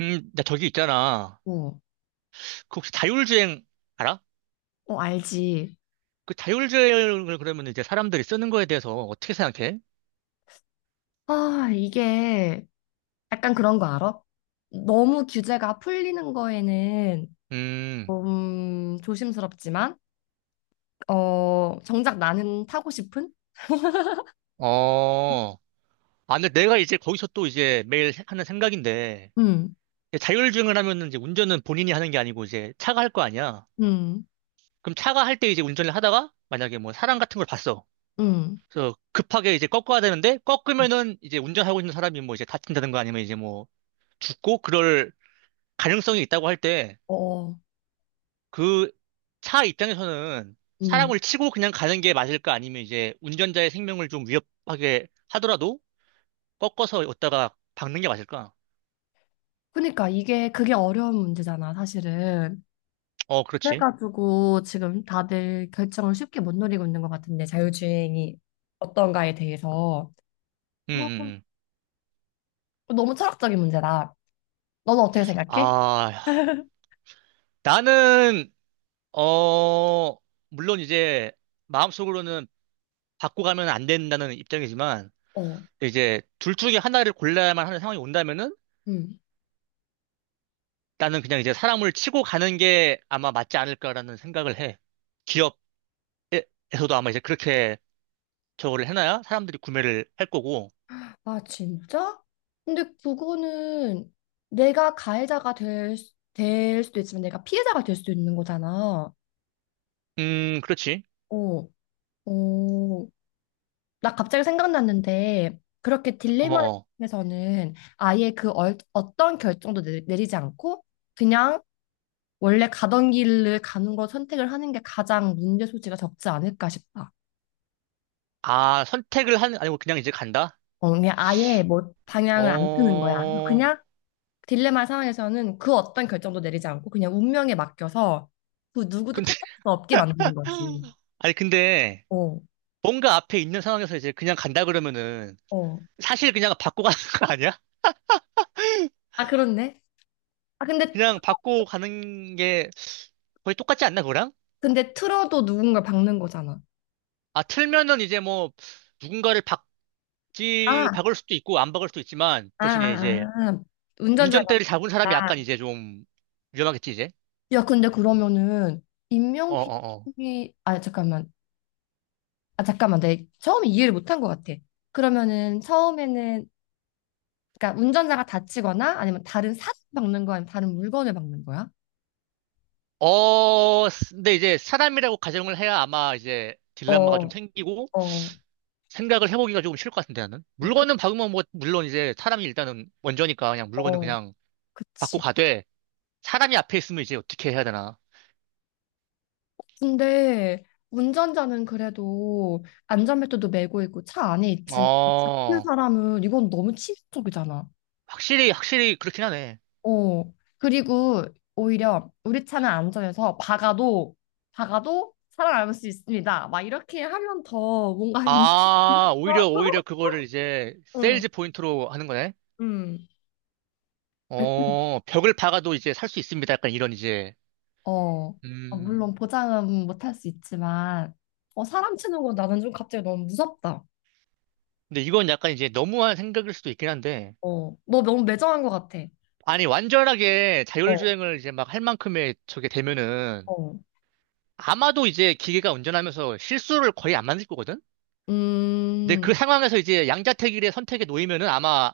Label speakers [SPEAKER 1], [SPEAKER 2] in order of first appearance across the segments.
[SPEAKER 1] 나 저기 있잖아.
[SPEAKER 2] 어,
[SPEAKER 1] 그 혹시 자율주행 알아?
[SPEAKER 2] 어, 알지.
[SPEAKER 1] 그 자율주행을 그러면 이제 사람들이 쓰는 거에 대해서 어떻게 생각해?
[SPEAKER 2] 아, 이게 약간 그런 거 알아? 너무 규제가 풀리는 거에는
[SPEAKER 1] 음.
[SPEAKER 2] 좀 조심스럽지만, 어, 정작 나는 타고 싶은?
[SPEAKER 1] 어. 아, 근데 내가 이제 거기서 또 이제 매일 하는 생각인데,
[SPEAKER 2] 음,
[SPEAKER 1] 이제 자율주행을 하면은 이제 운전은 본인이 하는 게 아니고 이제 차가 할 거 아니야.
[SPEAKER 2] 음,
[SPEAKER 1] 그럼 차가 할 때 이제 운전을 하다가 만약에 뭐 사람 같은 걸 봤어.
[SPEAKER 2] 음,
[SPEAKER 1] 그래서 급하게 이제 꺾어야 되는데, 꺾으면은 이제 운전하고 있는 사람이 뭐 이제 다친다든가 아니면 이제 뭐 죽고 그럴 가능성이 있다고 할 때,
[SPEAKER 2] 어,
[SPEAKER 1] 그 차 입장에서는
[SPEAKER 2] 음.
[SPEAKER 1] 사람을 치고 그냥 가는 게 맞을까? 아니면 이제 운전자의 생명을 좀 위협하게 하더라도 꺾어서 왔다가 박는 게 맞을까?
[SPEAKER 2] 그러니까 이게 그게 어려운 문제잖아, 사실은.
[SPEAKER 1] 어, 그렇지.
[SPEAKER 2] 그래가지고 지금 다들 결정을 쉽게 못 내리고 있는 것 같은데, 자율주행이 어떤가에 대해서.
[SPEAKER 1] 음,
[SPEAKER 2] 아,
[SPEAKER 1] 음, 음.
[SPEAKER 2] 너무 철학적인 문제다. 너는 어떻게 생각해?
[SPEAKER 1] 아, 나는, 어, 물론 이제 마음속으로는 받고 가면 안 된다는 입장이지만,
[SPEAKER 2] 어,
[SPEAKER 1] 이제 둘 중에 하나를 골라야만 하는 상황이 온다면은
[SPEAKER 2] 음.
[SPEAKER 1] 나는 그냥 이제 사람을 치고 가는 게 아마 맞지 않을까라는 생각을 해. 기업에서도 아마 이제 그렇게 저거를 해놔야 사람들이 구매를 할 거고.
[SPEAKER 2] 아, 진짜? 근데 그거는 내가 가해자가 될 수도 있지만 내가 피해자가 될 수도 있는 거잖아.
[SPEAKER 1] 그렇지.
[SPEAKER 2] 어, 어. 나 갑자기 생각났는데 그렇게
[SPEAKER 1] 어, 어.
[SPEAKER 2] 딜레마에서는 아예 어떤 결정도 내리지 않고 그냥 원래 가던 길을 가는 걸 선택을 하는 게 가장 문제 소지가 적지 않을까 싶다.
[SPEAKER 1] 아, 선택을 하는, 아니고 그냥 이제 간다?
[SPEAKER 2] 어, 그냥 아예 뭐 방향을 안 트는 거야.
[SPEAKER 1] 어,
[SPEAKER 2] 그냥 딜레마 상황에서는 그 어떤 결정도 내리지 않고 그냥 운명에 맡겨서 그 누구도
[SPEAKER 1] 근데,
[SPEAKER 2] 탓할 수 없게 만드는 거지.
[SPEAKER 1] 아니, 근데,
[SPEAKER 2] 어,
[SPEAKER 1] 뭔가 앞에 있는 상황에서 이제 그냥 간다 그러면은,
[SPEAKER 2] 어.
[SPEAKER 1] 사실 그냥 받고 가는 거 아니야?
[SPEAKER 2] 아, 그렇네. 아, 근데,
[SPEAKER 1] 그냥 받고 가는 게 거의 똑같지 않나, 그거랑?
[SPEAKER 2] 근데 틀어도 누군가 박는 거잖아.
[SPEAKER 1] 아, 틀면은 이제 뭐, 누군가를 박지,
[SPEAKER 2] 아,
[SPEAKER 1] 박을 수도 있고, 안 박을 수도 있지만,
[SPEAKER 2] 아,
[SPEAKER 1] 대신에 이제,
[SPEAKER 2] 아, 아. 운전자가.
[SPEAKER 1] 운전대를 잡은 사람이 약간 이제 좀, 위험하겠지, 이제?
[SPEAKER 2] 야, 근데 그러면은
[SPEAKER 1] 어어어.
[SPEAKER 2] 인명피해, 아, 잠깐만. 아, 잠깐만. 내가 처음에 이해를 못한 것 같아. 그러면은 처음에는, 그러니까 운전자가 다치거나 아니면 다른 사람 박는 거야? 아니면 다른 물건을 박는 거야?
[SPEAKER 1] 어, 근데 이제 사람이라고 가정을 해야 아마 이제
[SPEAKER 2] 어,
[SPEAKER 1] 딜레마가 좀
[SPEAKER 2] 어,
[SPEAKER 1] 생기고
[SPEAKER 2] 어,
[SPEAKER 1] 생각을 해보기가 조금 쉬울 것 같은데 나는.
[SPEAKER 2] 그-
[SPEAKER 1] 물건은 박으면 뭐, 물론 이제 사람이 일단은 원조니까 그냥 물건은
[SPEAKER 2] 어.
[SPEAKER 1] 그냥 받고
[SPEAKER 2] 그치.
[SPEAKER 1] 가되 사람이 앞에 있으면 이제 어떻게 해야 되나.
[SPEAKER 2] 근데 운전자는 그래도 안전벨트도 매고 있고 차 안에 있지만 잡힌
[SPEAKER 1] 어,
[SPEAKER 2] 사람은 이건 너무 치명적이잖아.
[SPEAKER 1] 확실히 그렇긴 하네.
[SPEAKER 2] 어. 그리고 오히려 우리 차는 안전해서 박아도 박아도 살아남을 수 있습니다. 막 이렇게 하면 더 뭔가
[SPEAKER 1] 아, 오히려 그거를 이제
[SPEAKER 2] 응,
[SPEAKER 1] 세일즈 포인트로 하는 거네.
[SPEAKER 2] 응.
[SPEAKER 1] 어, 벽을 박아도 이제 살 수 있습니다. 약간 이런 이제.
[SPEAKER 2] 어, 아,
[SPEAKER 1] 음.
[SPEAKER 2] 물론 보장은 못 할 수 있지만, 어, 사람 치는 건 나는 좀 갑자기 너무 무섭다.
[SPEAKER 1] 근데 이건 약간 이제 너무한 생각일 수도 있긴 한데.
[SPEAKER 2] 어, 너 너무 매정한 것 같아.
[SPEAKER 1] 아니, 완전하게
[SPEAKER 2] 어,
[SPEAKER 1] 자율주행을 이제 막 할 만큼의 저게 되면은
[SPEAKER 2] 어.
[SPEAKER 1] 아마도 이제 기계가 운전하면서 실수를 거의 안 만들 거거든? 근데
[SPEAKER 2] 음,
[SPEAKER 1] 그 상황에서 이제 양자택일의 선택에 놓이면은 아마,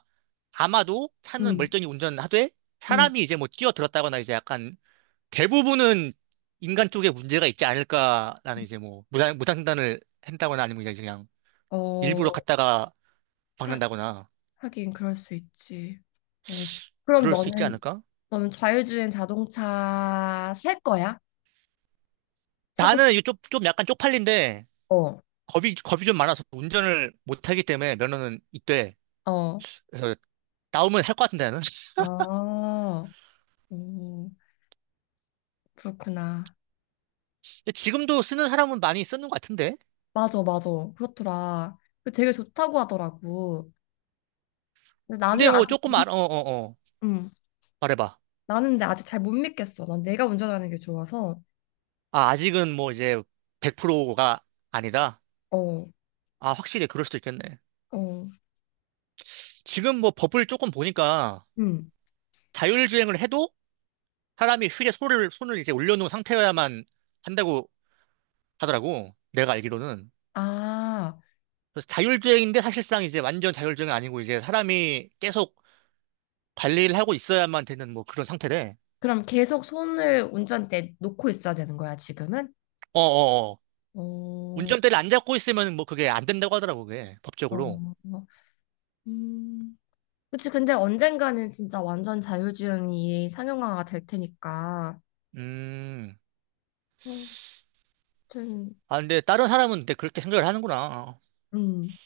[SPEAKER 1] 아마도 차는
[SPEAKER 2] 응,
[SPEAKER 1] 멀쩡히 운전하되
[SPEAKER 2] 응.
[SPEAKER 1] 사람이 이제 뭐 뛰어들었다거나 이제 약간 대부분은 인간 쪽에 문제가 있지 않을까라는 이제 뭐 무단횡단을 한다거나 아니면 그냥 일부러
[SPEAKER 2] 어,
[SPEAKER 1] 갔다가
[SPEAKER 2] 하,
[SPEAKER 1] 박는다거나
[SPEAKER 2] 하긴 그럴 수 있지. 어. 그럼
[SPEAKER 1] 그럴 수 있지
[SPEAKER 2] 너는
[SPEAKER 1] 않을까?
[SPEAKER 2] 너는 자율주행 자동차 살 거야? 사고
[SPEAKER 1] 나는 이거 좀 약간 쪽팔린데
[SPEAKER 2] 싶어.
[SPEAKER 1] 겁이 좀 많아서 운전을 못하기 때문에 면허는 있대.
[SPEAKER 2] 어.
[SPEAKER 1] 그래서 나오면 할 것 같은데, 나는.
[SPEAKER 2] 아, 오, 그렇구나.
[SPEAKER 1] 근데 지금도 쓰는 사람은 많이 쓰는 것 같은데?
[SPEAKER 2] 맞아, 맞아. 그렇더라. 그 되게 좋다고 하더라고. 근데 나는
[SPEAKER 1] 근데 뭐
[SPEAKER 2] 아직,
[SPEAKER 1] 조금
[SPEAKER 2] 못-
[SPEAKER 1] 어, 어, 어.
[SPEAKER 2] 음,
[SPEAKER 1] 말해봐.
[SPEAKER 2] 나는 근데 아직 잘 못 믿겠어. 난 내가 운전하는 게 좋아서.
[SPEAKER 1] 아, 아직은 뭐 이제 100%가 아니다?
[SPEAKER 2] 어,
[SPEAKER 1] 아, 확실히 그럴 수도 있겠네.
[SPEAKER 2] 어,
[SPEAKER 1] 지금 뭐 법을 조금 보니까
[SPEAKER 2] 음.
[SPEAKER 1] 자율주행을 해도 사람이 휠에 손을 이제 올려놓은 상태여야만 한다고 하더라고. 내가 알기로는.
[SPEAKER 2] 아,
[SPEAKER 1] 그래서 자율주행인데 사실상 이제 완전 자율주행은 아니고 이제 사람이 계속 관리를 하고 있어야만 되는 뭐 그런 상태래.
[SPEAKER 2] 그럼 계속 손을 운전대 놓고 있어야 되는 거야, 지금은?
[SPEAKER 1] 어어어.
[SPEAKER 2] 어,
[SPEAKER 1] 운전대를 안 잡고 있으면 뭐 그게 안 된다고 하더라고, 그게. 법적으로.
[SPEAKER 2] 어, 음. 그치, 근데 언젠가는 진짜 완전 자율주행이 상용화가 될 테니까.
[SPEAKER 1] 음.
[SPEAKER 2] 어, 하여튼,
[SPEAKER 1] 아, 근데 다른 사람은 근데 그렇게 생각을 하는구나.
[SPEAKER 2] 음.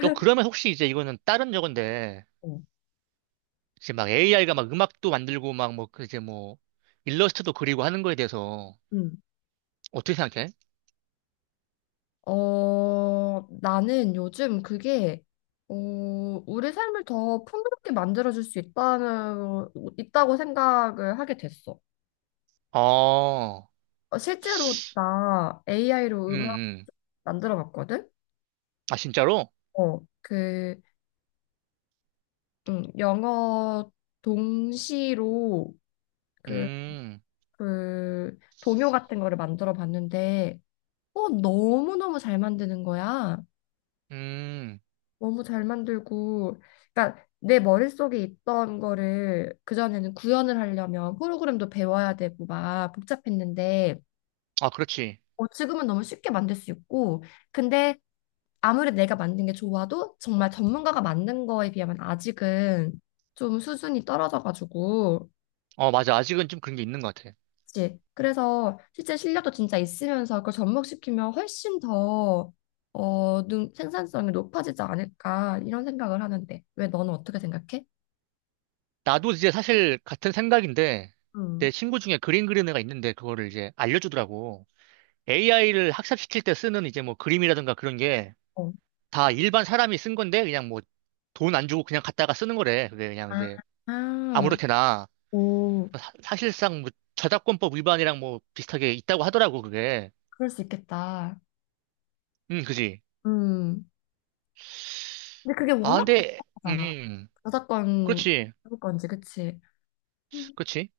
[SPEAKER 1] 너 그러면 혹시 이제 이거는 다른 저건데,
[SPEAKER 2] 어,
[SPEAKER 1] 이제 막 AI가 막 음악도 만들고 막 뭐, 그 이제 뭐, 일러스트도 그리고 하는 거에 대해서
[SPEAKER 2] 음,
[SPEAKER 1] 어떻게 생각해?
[SPEAKER 2] 어, 나는 요즘 그게, 어, 우리 삶을 더 풍요롭게 만들어줄 수 있다는, 있다고 생각을 하게 됐어.
[SPEAKER 1] 어,
[SPEAKER 2] 어, 실제로 나 AI로
[SPEAKER 1] 음,
[SPEAKER 2] 음악
[SPEAKER 1] 음.
[SPEAKER 2] 만들어 봤거든?
[SPEAKER 1] 아, 진짜로?
[SPEAKER 2] 어, 영어 동시로 그
[SPEAKER 1] 음,
[SPEAKER 2] 그 동요 같은 거를 만들어 봤는데 어 너무너무 잘 만드는 거야.
[SPEAKER 1] 음.
[SPEAKER 2] 너무 잘 만들고 그러니까 내 머릿속에 있던 거를 그전에는 구현을 하려면 프로그램도 배워야 되고 막 복잡했는데
[SPEAKER 1] 아, 그렇지.
[SPEAKER 2] 어 지금은 너무 쉽게 만들 수 있고 근데 아무리 내가 만든 게 좋아도 정말 전문가가 만든 거에 비하면 아직은 좀 수준이 떨어져가지고
[SPEAKER 1] 어, 맞아. 아직은 좀 그런 게 있는 것 같아.
[SPEAKER 2] 그치? 그래서 실제 실력도 진짜 있으면서 그걸 접목시키면 훨씬 더 생산성이 높아지지 않을까 이런 생각을 하는데 왜 너는 어떻게 생각해?
[SPEAKER 1] 나도 이제 사실 같은 생각인데,
[SPEAKER 2] 음.
[SPEAKER 1] 내 친구 중에 그림 그리는 애가 있는데, 그거를 이제 알려주더라고. AI를 학습시킬 때 쓰는 이제 뭐 그림이라든가 그런 게
[SPEAKER 2] 어.
[SPEAKER 1] 다 일반 사람이 쓴 건데, 그냥 뭐 돈 안 주고 그냥 갖다가 쓰는 거래. 그게 그냥
[SPEAKER 2] 아,
[SPEAKER 1] 이제
[SPEAKER 2] 아,
[SPEAKER 1] 아무렇게나.
[SPEAKER 2] 오,
[SPEAKER 1] 사실상 뭐 저작권법 위반이랑 뭐 비슷하게 있다고 하더라고, 그게.
[SPEAKER 2] 그럴 수 있겠다.
[SPEAKER 1] 그지.
[SPEAKER 2] 음. 근데 그게
[SPEAKER 1] 아,
[SPEAKER 2] 워낙
[SPEAKER 1] 근데,
[SPEAKER 2] 복잡하잖아.
[SPEAKER 1] 음,
[SPEAKER 2] 저작권,
[SPEAKER 1] 그렇지.
[SPEAKER 2] 저작권지, 그치? 음.
[SPEAKER 1] 그렇지.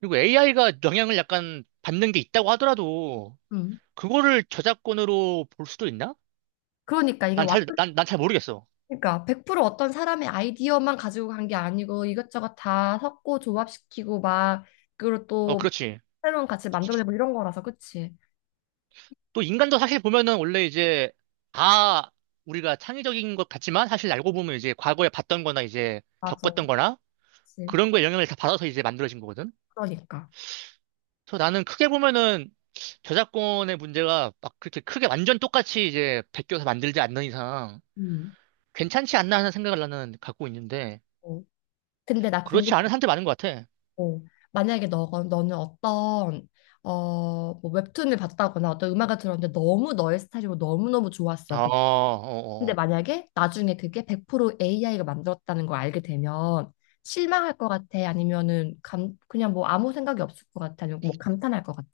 [SPEAKER 1] 그리고 AI가 영향을 약간 받는 게 있다고 하더라도,
[SPEAKER 2] 음.
[SPEAKER 1] 그거를 저작권으로 볼 수도 있나?
[SPEAKER 2] 그러니까 이게 완
[SPEAKER 1] 난 잘 모르겠어.
[SPEAKER 2] 그러니까 100% 어떤 사람의 아이디어만 가지고 간 게 아니고 이것저것 다 섞고 조합시키고 막 그리고
[SPEAKER 1] 어,
[SPEAKER 2] 또
[SPEAKER 1] 그렇지.
[SPEAKER 2] 새로운 가치 만들어내고 이런 거라서 그치?
[SPEAKER 1] 또 인간도 사실 보면은 원래 이제 다 우리가 창의적인 것 같지만 사실 알고 보면 이제 과거에 봤던 거나 이제
[SPEAKER 2] 맞아.
[SPEAKER 1] 겪었던 거나
[SPEAKER 2] 그치.
[SPEAKER 1] 그런 거에 영향을 다 받아서 이제 만들어진 거거든.
[SPEAKER 2] 그러니까.
[SPEAKER 1] 그래서 나는 크게 보면은 저작권의 문제가 막 그렇게 크게 완전 똑같이 이제 베껴서 만들지 않는 이상
[SPEAKER 2] 음.
[SPEAKER 1] 괜찮지 않나 하는 생각을 나는 갖고 있는데
[SPEAKER 2] 어. 근데 나
[SPEAKER 1] 그렇지
[SPEAKER 2] 궁금한
[SPEAKER 1] 않은 사람들 많은 것 같아.
[SPEAKER 2] 거 만약에 너 너는 어떤 어뭐 웹툰을 봤다거나 어떤 음악을 들었는데 너무 너의 스타일이고 너무너무
[SPEAKER 1] 아,
[SPEAKER 2] 좋았어.
[SPEAKER 1] 어, 어,
[SPEAKER 2] 근데
[SPEAKER 1] 어.
[SPEAKER 2] 만약에 나중에 그게 100% AI가 만들었다는 걸 알게 되면 실망할 것 같아? 아니면은 그냥 뭐 아무 생각이 없을 것 같아? 아니면 뭐 감탄할 것 같아?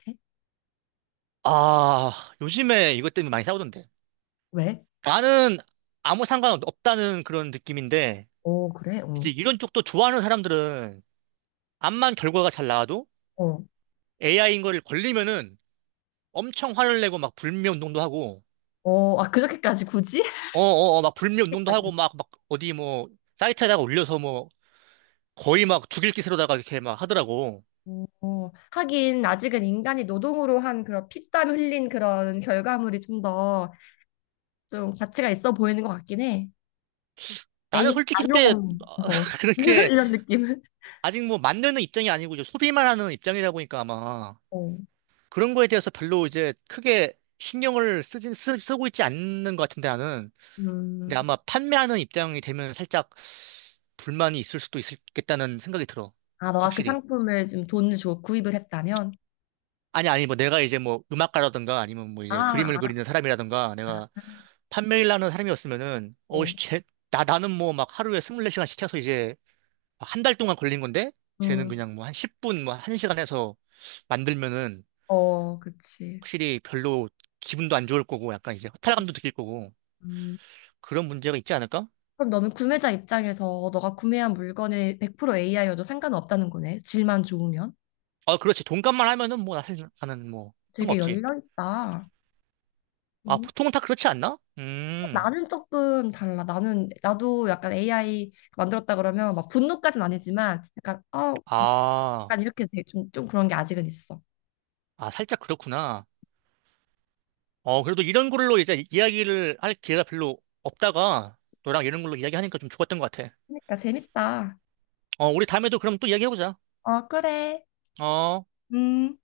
[SPEAKER 1] 아, 요즘에 이것 때문에 많이 싸우던데.
[SPEAKER 2] 왜?
[SPEAKER 1] 나는 아무 상관없다는 그런 느낌인데,
[SPEAKER 2] 오, 그래? 어,
[SPEAKER 1] 이제 이런 쪽도 좋아하는 사람들은 암만 결과가 잘 나와도
[SPEAKER 2] 어,
[SPEAKER 1] AI인 걸 걸리면은 엄청 화를 내고 막 불매 운동도 하고,
[SPEAKER 2] 어, 아, 그렇게까지 굳이?
[SPEAKER 1] 어어어, 막 불매 운동도
[SPEAKER 2] 그렇게까지.
[SPEAKER 1] 하고 막 어디 뭐 사이트에다가 올려서 뭐 거의 막 죽일 기세로다가 이렇게 막 하더라고.
[SPEAKER 2] 어, 하긴 아직은 인간이 노동으로 한 그런 피땀 흘린 그런 결과물이 좀 더 좀 가치가 있어 보이는 것 같긴 해.
[SPEAKER 1] 나는
[SPEAKER 2] AI
[SPEAKER 1] 솔직히
[SPEAKER 2] 날로
[SPEAKER 1] 근데
[SPEAKER 2] 먹는 어,
[SPEAKER 1] 그렇게
[SPEAKER 2] 이런 느낌.
[SPEAKER 1] 아직 뭐 만드는 입장이 아니고 이제 소비만 하는 입장이다 보니까 아마
[SPEAKER 2] 어,
[SPEAKER 1] 그런 거에 대해서 별로 이제 크게 신경을 쓰고 있지 않는 것 같은데 나는. 근데
[SPEAKER 2] 음.
[SPEAKER 1] 아마 판매하는 입장이 되면 살짝 불만이 있을 수도 있겠다는 생각이 들어.
[SPEAKER 2] 아, 너가 그
[SPEAKER 1] 확실히.
[SPEAKER 2] 상품을 좀 돈을 주고 구입을 했다면?
[SPEAKER 1] 아니, 아니, 뭐 내가 이제 뭐 음악가라든가 아니면 뭐 이제
[SPEAKER 2] 아,
[SPEAKER 1] 그림을
[SPEAKER 2] 안
[SPEAKER 1] 그리는 사람이라든가 내가 판매를 하는 사람이었으면은, 어,
[SPEAKER 2] 어,
[SPEAKER 1] 씨, 쟤, 나는 뭐 막 하루에 24시간 시켜서 이제 한 달 동안 걸린 건데, 쟤는
[SPEAKER 2] 음,
[SPEAKER 1] 그냥 뭐 한 10분, 뭐 한 시간 해서 만들면은
[SPEAKER 2] 어, 그치.
[SPEAKER 1] 확실히 별로 기분도 안 좋을 거고 약간 이제 허탈감도 느낄 거고
[SPEAKER 2] 음,
[SPEAKER 1] 그런 문제가 있지 않을까?
[SPEAKER 2] 그럼 너는 구매자 입장에서 너가 구매한 물건에 100% AI여도 상관없다는 거네. 질만 좋으면.
[SPEAKER 1] 아, 그렇지. 돈값만 하면은 뭐 사실 나는 뭐
[SPEAKER 2] 되게
[SPEAKER 1] 상관없지.
[SPEAKER 2] 열려있다.
[SPEAKER 1] 아,
[SPEAKER 2] 음.
[SPEAKER 1] 보통은 다 그렇지 않나?
[SPEAKER 2] 어, 나는 조금 달라. 나는, 나도 약간 AI 만들었다 그러면 막 분노까지는 아니지만 약간, 어,
[SPEAKER 1] 아,
[SPEAKER 2] 약간 이렇게 좀 그런 게 아직은 있어.
[SPEAKER 1] 아, 살짝 그렇구나. 어, 그래도 이런 걸로 이제 이야기를 할 기회가 별로 없다가 너랑 이런 걸로 이야기하니까 좀 좋았던 것 같아.
[SPEAKER 2] 그러니까 재밌다.
[SPEAKER 1] 어, 우리 다음에도 그럼 또 이야기해보자.
[SPEAKER 2] 어, 그래.
[SPEAKER 1] 어.
[SPEAKER 2] 음.